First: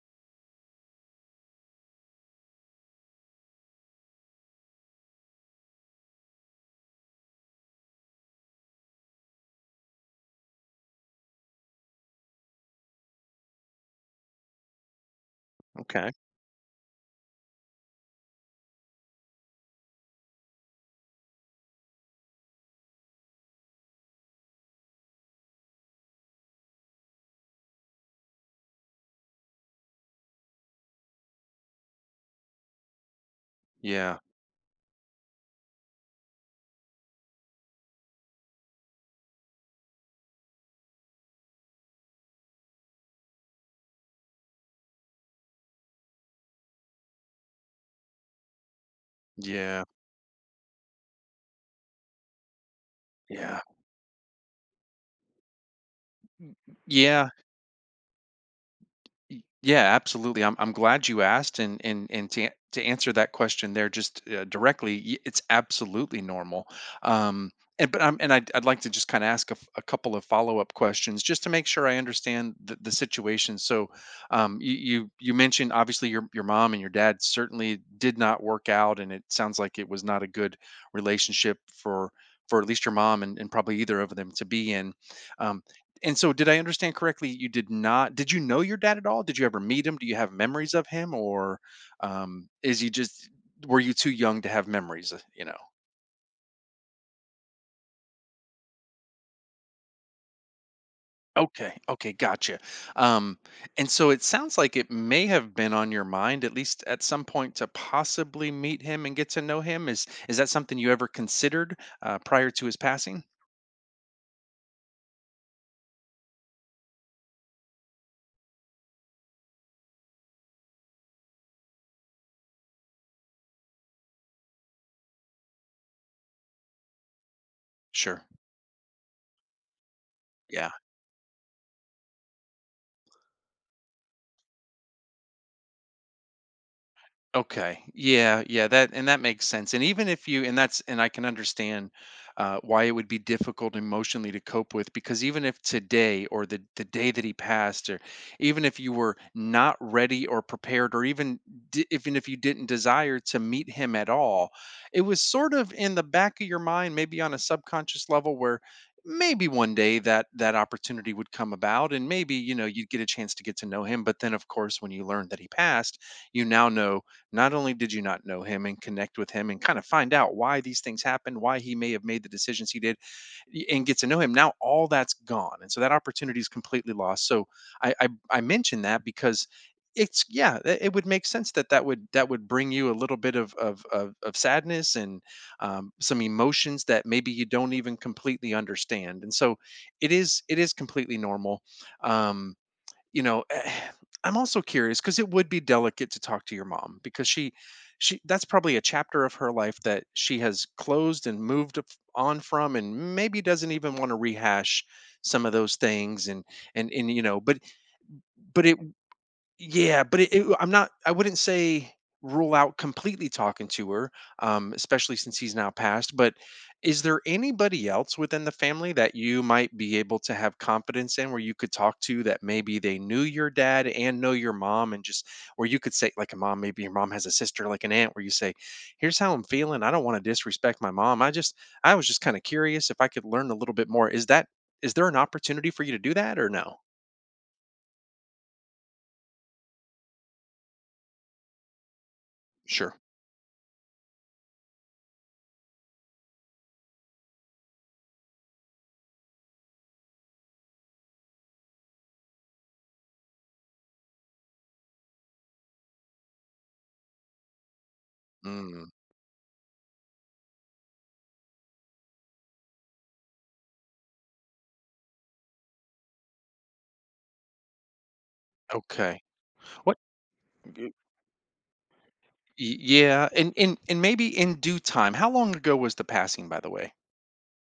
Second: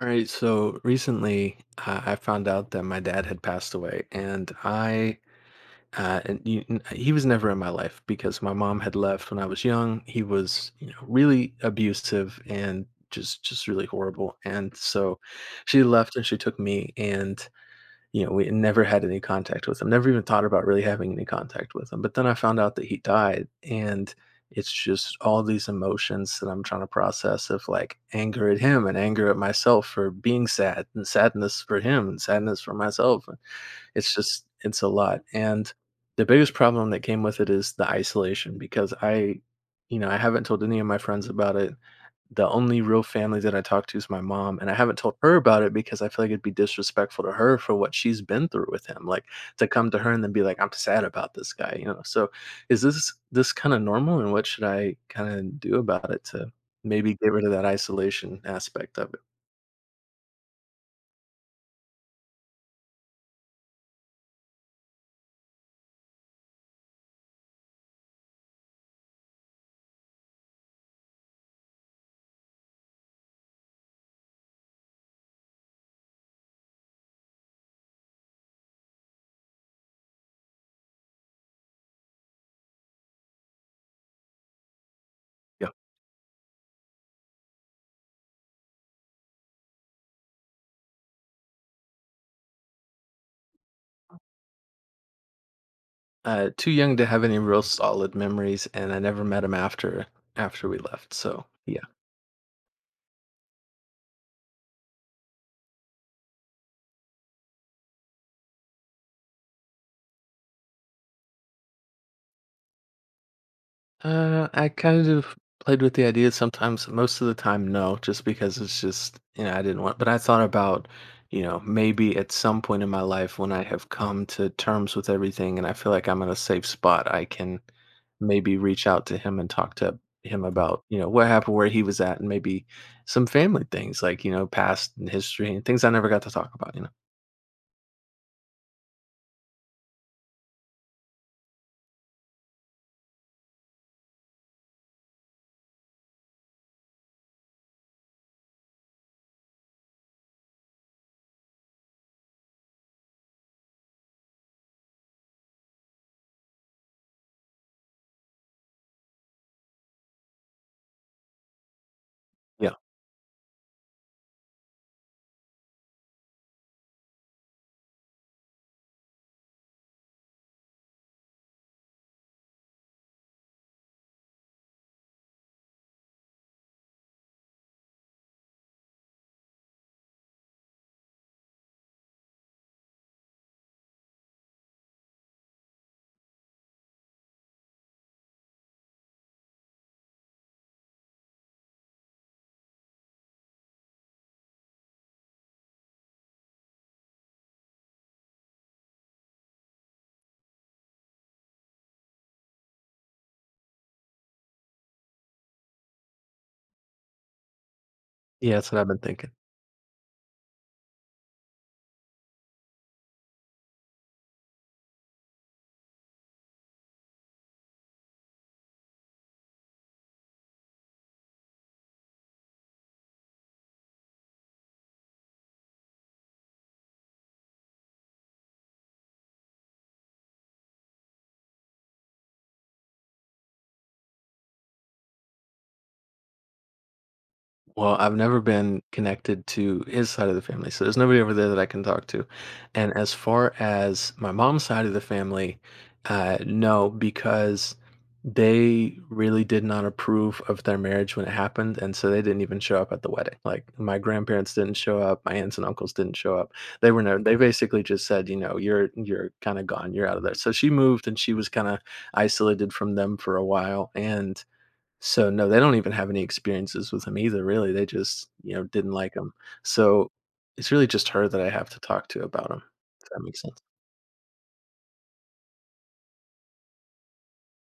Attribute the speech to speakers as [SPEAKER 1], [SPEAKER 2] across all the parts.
[SPEAKER 1] All right, so recently I found out that my dad had passed away, and I and you, n- he was never in my life because my mom had left when I was young. He was, you know, really abusive and just really horrible, and so she
[SPEAKER 2] Okay.
[SPEAKER 1] left and she took me, and you know, we never had any contact with him, never even thought about really having any contact with him, but then I found out that he died, and it's just all these emotions that I'm trying to process of, like, anger at him and anger at myself for being sad and sadness for him and sadness for myself. it's
[SPEAKER 2] Yeah.
[SPEAKER 1] just it's a lot, and the biggest problem that came with it is the isolation because I haven't told any of my friends about it. The only real family that I talk to is my mom, and I haven't told her about it because I feel like it'd be disrespectful to her for what she's been through with him. Like to
[SPEAKER 2] Yeah.
[SPEAKER 1] come to her and then be like, "I'm sad about this guy," you know. So, is this
[SPEAKER 2] Yeah.
[SPEAKER 1] kind of normal, and what should I kind of do about it to maybe
[SPEAKER 2] Yeah.
[SPEAKER 1] get rid of that isolation aspect of it?
[SPEAKER 2] Yeah. Absolutely. I'm glad you asked. And to answer that question there just directly, it's absolutely normal. Um. And I'd like to just kind of ask a couple of follow up questions just to make sure I understand the situation. So, you mentioned obviously your mom and your dad certainly did not work out, and it sounds like it was not a good relationship for at least your mom, and probably either of them to be in. Um,
[SPEAKER 1] Yeah,
[SPEAKER 2] And so, did I understand correctly, you did not did you know your dad at all? Did you ever meet him? Do you have memories of him, or, is he just were you too young to have memories, you know?
[SPEAKER 1] too young to have any real solid memories, and I never met him after after we left. So, yeah.
[SPEAKER 2] Okay, okay, gotcha. Um, and so it sounds like it may have been on your mind at least at some point to possibly meet him and get to know him. Is that something you ever considered, prior to his passing?
[SPEAKER 1] I kind of played with the idea sometimes. Most of the time, no, just because it's just, you know, I didn't want, but I thought about, you know, maybe at some point in my life when I have come to terms with everything and I feel like I'm in a safe spot, I can
[SPEAKER 2] Sure.
[SPEAKER 1] maybe reach out to him and talk to him
[SPEAKER 2] Yeah.
[SPEAKER 1] about, you know, what happened, where he was at, and maybe some family things like, you know, past and history and things I never got to talk about, you know.
[SPEAKER 2] Okay. Yeah, yeah, that makes sense. And even if you and that's and I can understand why it would be difficult emotionally to cope with, because even if today or the day that he passed, or even if you were not ready or prepared, or even even if you didn't desire to meet him at all, it was sort of in the back of your mind, maybe on a subconscious level, where maybe one day that opportunity would come about, and maybe,
[SPEAKER 1] Yeah.
[SPEAKER 2] you'd get a chance to get to know him. But then, of course, when you learned that he passed, you now know, not only did you not know him and connect with him and kind of find out why these things happened, why he may have made the decisions he did, and get to know him, now all that's gone. And so that opportunity is completely lost. So, I mentioned that because it's, yeah, it would make sense that that would, bring you a little bit of sadness, and some emotions that maybe you don't even completely understand. And so it is completely normal. um, you know eh, I'm also curious, because it would be delicate to talk to your mom, because she, that's probably a chapter of her life that she has closed and moved on from, and maybe doesn't even want to rehash some of those things. And and you know
[SPEAKER 1] Yeah,
[SPEAKER 2] but
[SPEAKER 1] that's
[SPEAKER 2] it
[SPEAKER 1] what I've been thinking.
[SPEAKER 2] yeah, but it I'm not, I wouldn't say rule out completely talking to her, especially since he's now passed. But is there anybody else within the family that you might be able to have confidence in, where you could talk to, that maybe they knew your dad and know your mom, and just where you could say, like, a mom, maybe your mom has a sister, like an aunt, where you say, "Here's how I'm feeling. I don't want to disrespect my mom. I was just kind of curious if I could learn a little bit more." Is there an opportunity for you to do that, or no?
[SPEAKER 1] Well, I've never been connected to his side of the family, so there's nobody over there that I can talk to. And
[SPEAKER 2] Sure.
[SPEAKER 1] as far as my mom's side of the family, no, because they really did not approve of their marriage when it happened, and so they didn't even show up at the wedding. Like my grandparents didn't show up, my aunts and uncles didn't show up. They were no, they basically just said, you know,
[SPEAKER 2] Mm,
[SPEAKER 1] you're kind of gone, you're out of there. So she moved, and she was kind of isolated from them for a while, and so, no, they don't even have any experiences with him either, really, they just, you know, didn't like
[SPEAKER 2] okay.
[SPEAKER 1] him. So, it's really
[SPEAKER 2] Y-
[SPEAKER 1] just her that I have to talk to about him, if that
[SPEAKER 2] Yeah,
[SPEAKER 1] makes
[SPEAKER 2] and
[SPEAKER 1] sense.
[SPEAKER 2] and and maybe in due time. How long ago was the passing, by the way?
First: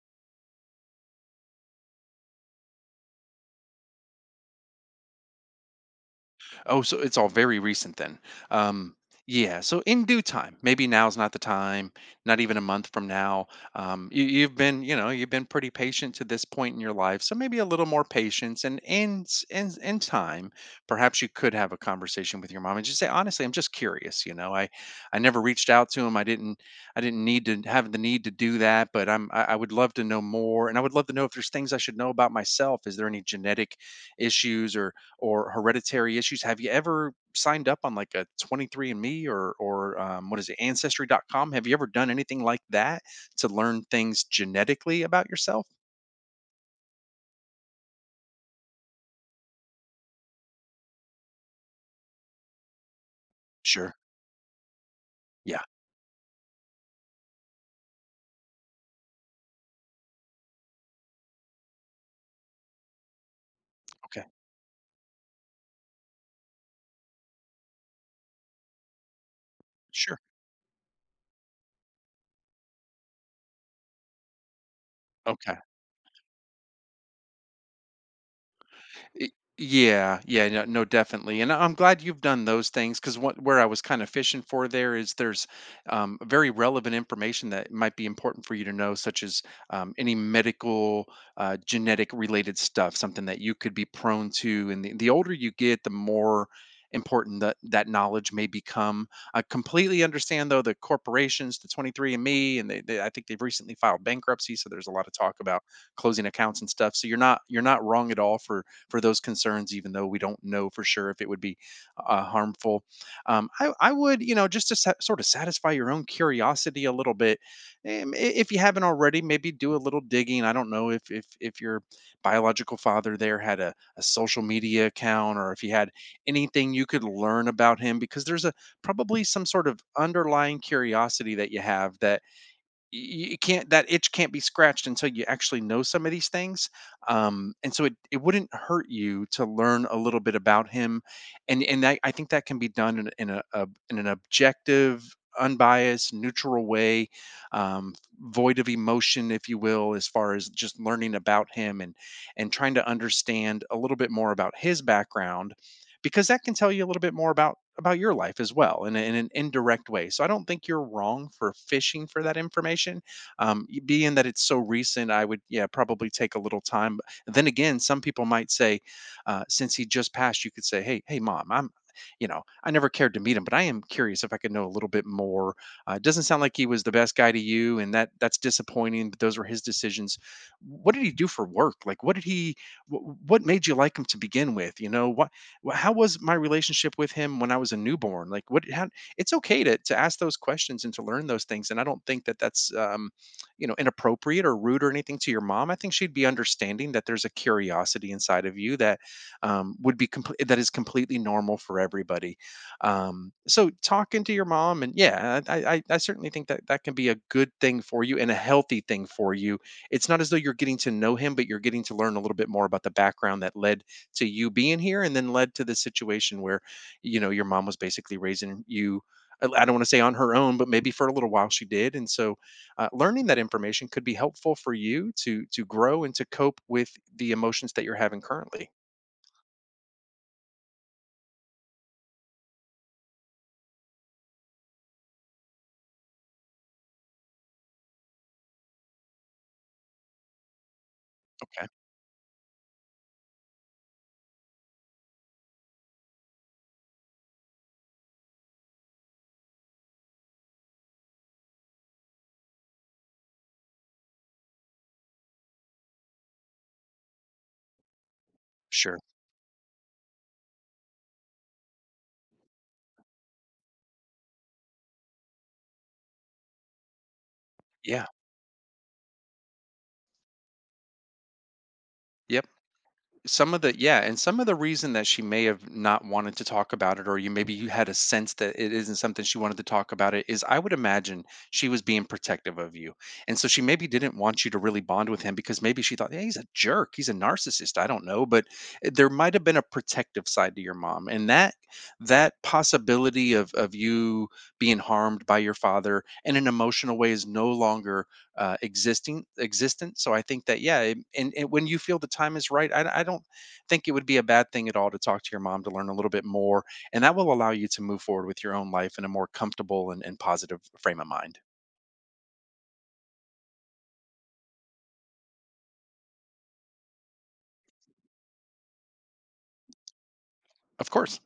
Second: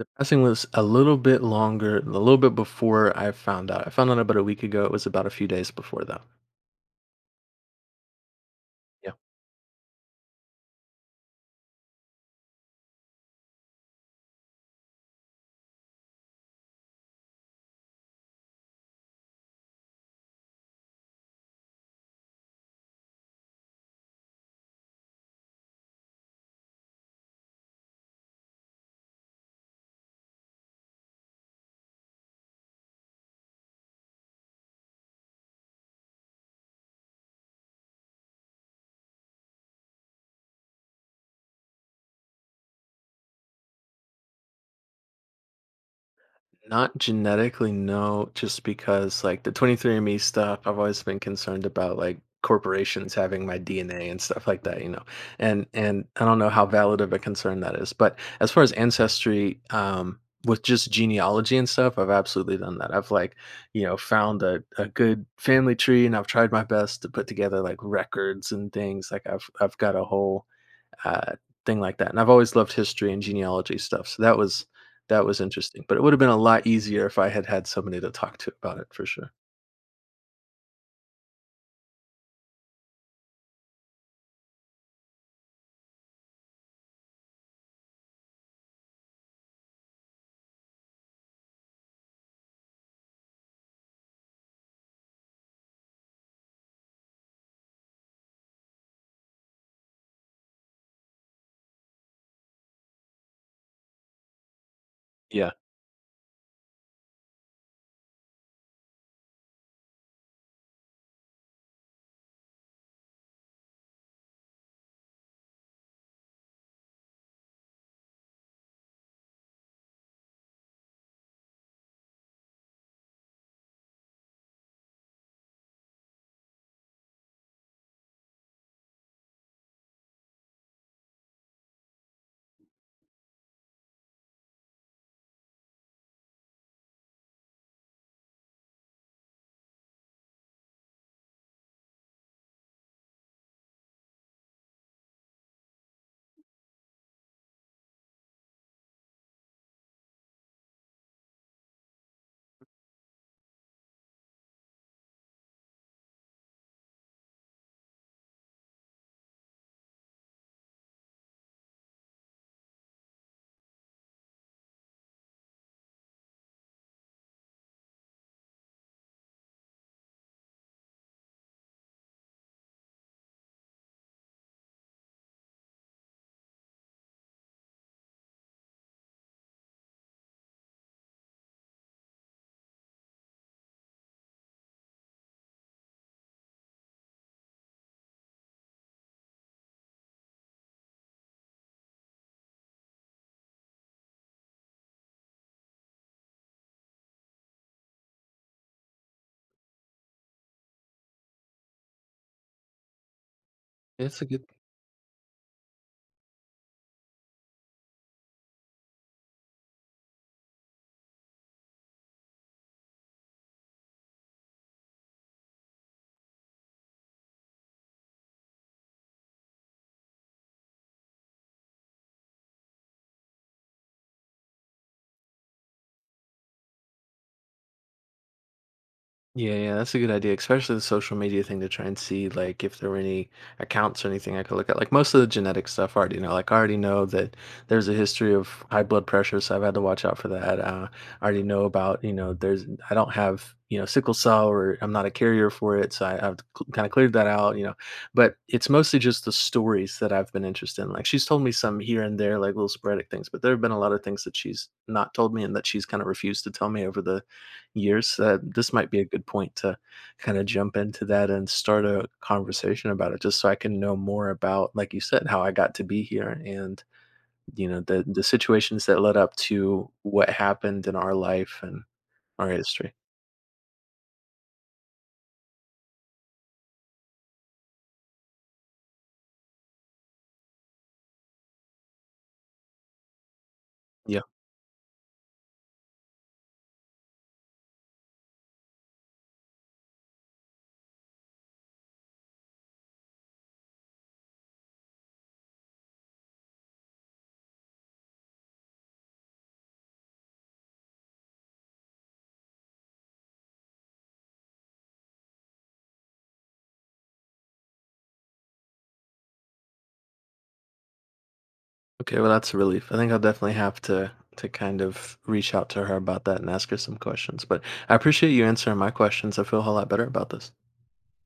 [SPEAKER 1] The passing was a little bit longer a little bit before I found out. I found out about a week ago, it was about a few days before, though.
[SPEAKER 2] Oh, so it's all very recent then. Um,
[SPEAKER 1] Yeah.
[SPEAKER 2] yeah, so in due time. Maybe now's not the time, not even a month from now. You've been pretty patient to this point in your life, so maybe a little more patience. And in in time, perhaps you could have a conversation with your mom and just say, honestly, I'm just curious. You know, I never reached out to him. I didn't need to have the need to do that, but I would love to know more, and I would love to know if there's things I should know about myself. Is there any genetic issues, or hereditary issues. Have you ever signed up on, like, a 23andMe, or what is it, Ancestry.com? Have you ever done anything like that to learn things genetically about yourself?
[SPEAKER 1] Not genetically, no, just because like the 23andMe stuff, I've always been concerned about like corporations having my
[SPEAKER 2] Sure.
[SPEAKER 1] DNA and stuff like that, you know.
[SPEAKER 2] Yeah.
[SPEAKER 1] And I don't know how valid of a concern that is. But as far as ancestry, with just genealogy and stuff, I've absolutely done that. I've like, you know,
[SPEAKER 2] Okay.
[SPEAKER 1] found a good family tree and I've tried my best to put together like records and things. Like I've got a
[SPEAKER 2] Sure.
[SPEAKER 1] whole uh, thing like that. And I've always loved history and genealogy stuff, so that was
[SPEAKER 2] Okay.
[SPEAKER 1] interesting. But it would have been a lot easier if I had had somebody to talk to about it for
[SPEAKER 2] Y-
[SPEAKER 1] sure.
[SPEAKER 2] Yeah, yeah, no, no, definitely. And I'm glad you've done those things, because what where I was kind of fishing for there is, there's very relevant information that might be important for you to know, such as any medical, genetic related stuff, something that you could be prone to. And the older you get, the more important that that knowledge may become. I completely understand though, the corporations, the 23andMe, and Me, and they, I think they've recently filed bankruptcy, so there's a lot of talk
[SPEAKER 1] Yeah,
[SPEAKER 2] about closing accounts and stuff. So you're not wrong at all for those concerns, even though we don't know for sure if it would be harmful. I would, you know, just to sort of satisfy your own curiosity a little bit. If you haven't already, maybe do a little digging. I don't know if your biological father there had a social media account, or if he had anything you could learn about him, because there's a probably some sort of underlying curiosity that you have that y- y- can't that itch can't be scratched until you actually know some of these things. And so it wouldn't hurt you to learn a little bit about him. And I think that can be done in a in an objective, unbiased, neutral way, um void of emotion, if you will, as far as just learning about him, and trying to understand a little bit more about his background, because that can tell you a little bit more about your life as well, in an indirect way. So I don't think you're wrong for fishing for that information. Being that it's so recent, I would, yeah, probably take a little time. Then again, some people might say, since he just passed, you could say, "Hey, mom, I'm you know, I never cared to meet him, but I am curious if I could know a little bit more. It doesn't sound like he was the best guy to you, and that's disappointing, but those were his decisions. What did he do for work? Like, what did he wh- what made you like him to begin with? You know, how was my relationship with him when I was a newborn?" It's okay to ask those questions and to learn those things. And I don't think that that's, inappropriate or rude or anything to your mom. I think she'd be understanding that there's a curiosity inside of you that, would be complete that is completely normal for everybody. So,
[SPEAKER 1] it's a
[SPEAKER 2] talking to
[SPEAKER 1] good.
[SPEAKER 2] your mom, and yeah, I certainly think that that can be a good thing for you, and a healthy thing for you. It's not as though you're getting to know him, but you're getting to learn a little bit more about the background that led to you being here, and then led to the situation where, your mom was basically raising you. I don't want to say on her own, but maybe for a little while she did. And so, learning that information could be helpful for you to grow and to cope with the emotions that you're having currently.
[SPEAKER 1] Yeah, that's a good idea, especially the social media thing to try and see like if there were any accounts or anything I could look at. Like most of the genetic stuff I already know. Like I already know that there's a history of high blood pressure, so I've had to watch out for that. I already know
[SPEAKER 2] Okay.
[SPEAKER 1] about, you know, there's I don't have, you know, sickle cell or I'm not a carrier for it, so I've kind of cleared that out, you know. But it's mostly just the stories that I've been interested in. Like she's told me some here and there, like little sporadic things, but there have been a lot of things that she's not told me and that she's kind of refused to tell me over the years. Uh, this might
[SPEAKER 2] Sure.
[SPEAKER 1] be a good point to kinda jump into that and start a conversation about it just so I can know more about, like you said, how I got to be here and, you know, the
[SPEAKER 2] Yeah.
[SPEAKER 1] the situations that led up to what happened in our life and
[SPEAKER 2] Yep.
[SPEAKER 1] our history.
[SPEAKER 2] Some of the reason that she may have not wanted to talk about it, or, you maybe you had a sense that it isn't something she wanted to talk about, it is, I would imagine, she was being protective of you. And so she maybe didn't
[SPEAKER 1] Yeah.
[SPEAKER 2] want you to really bond with him, because maybe she thought, yeah, he's a jerk, he's a narcissist, I don't know. But there might have been a protective side to your mom, and that that possibility of you being harmed by your father in an emotional way is no longer, existing existent. So I think that, yeah, and when you feel the time is right, I don't think it would be a bad thing at all to talk to your mom to learn a little bit more, and that will allow you to move forward with your own life in a more comfortable and positive frame of mind.
[SPEAKER 1] Okay, well, that's a relief. I think I'll definitely have to kind of reach out to her about that and ask her some questions, but I appreciate you answering my questions. I feel a whole lot better about this.
[SPEAKER 2] Of course.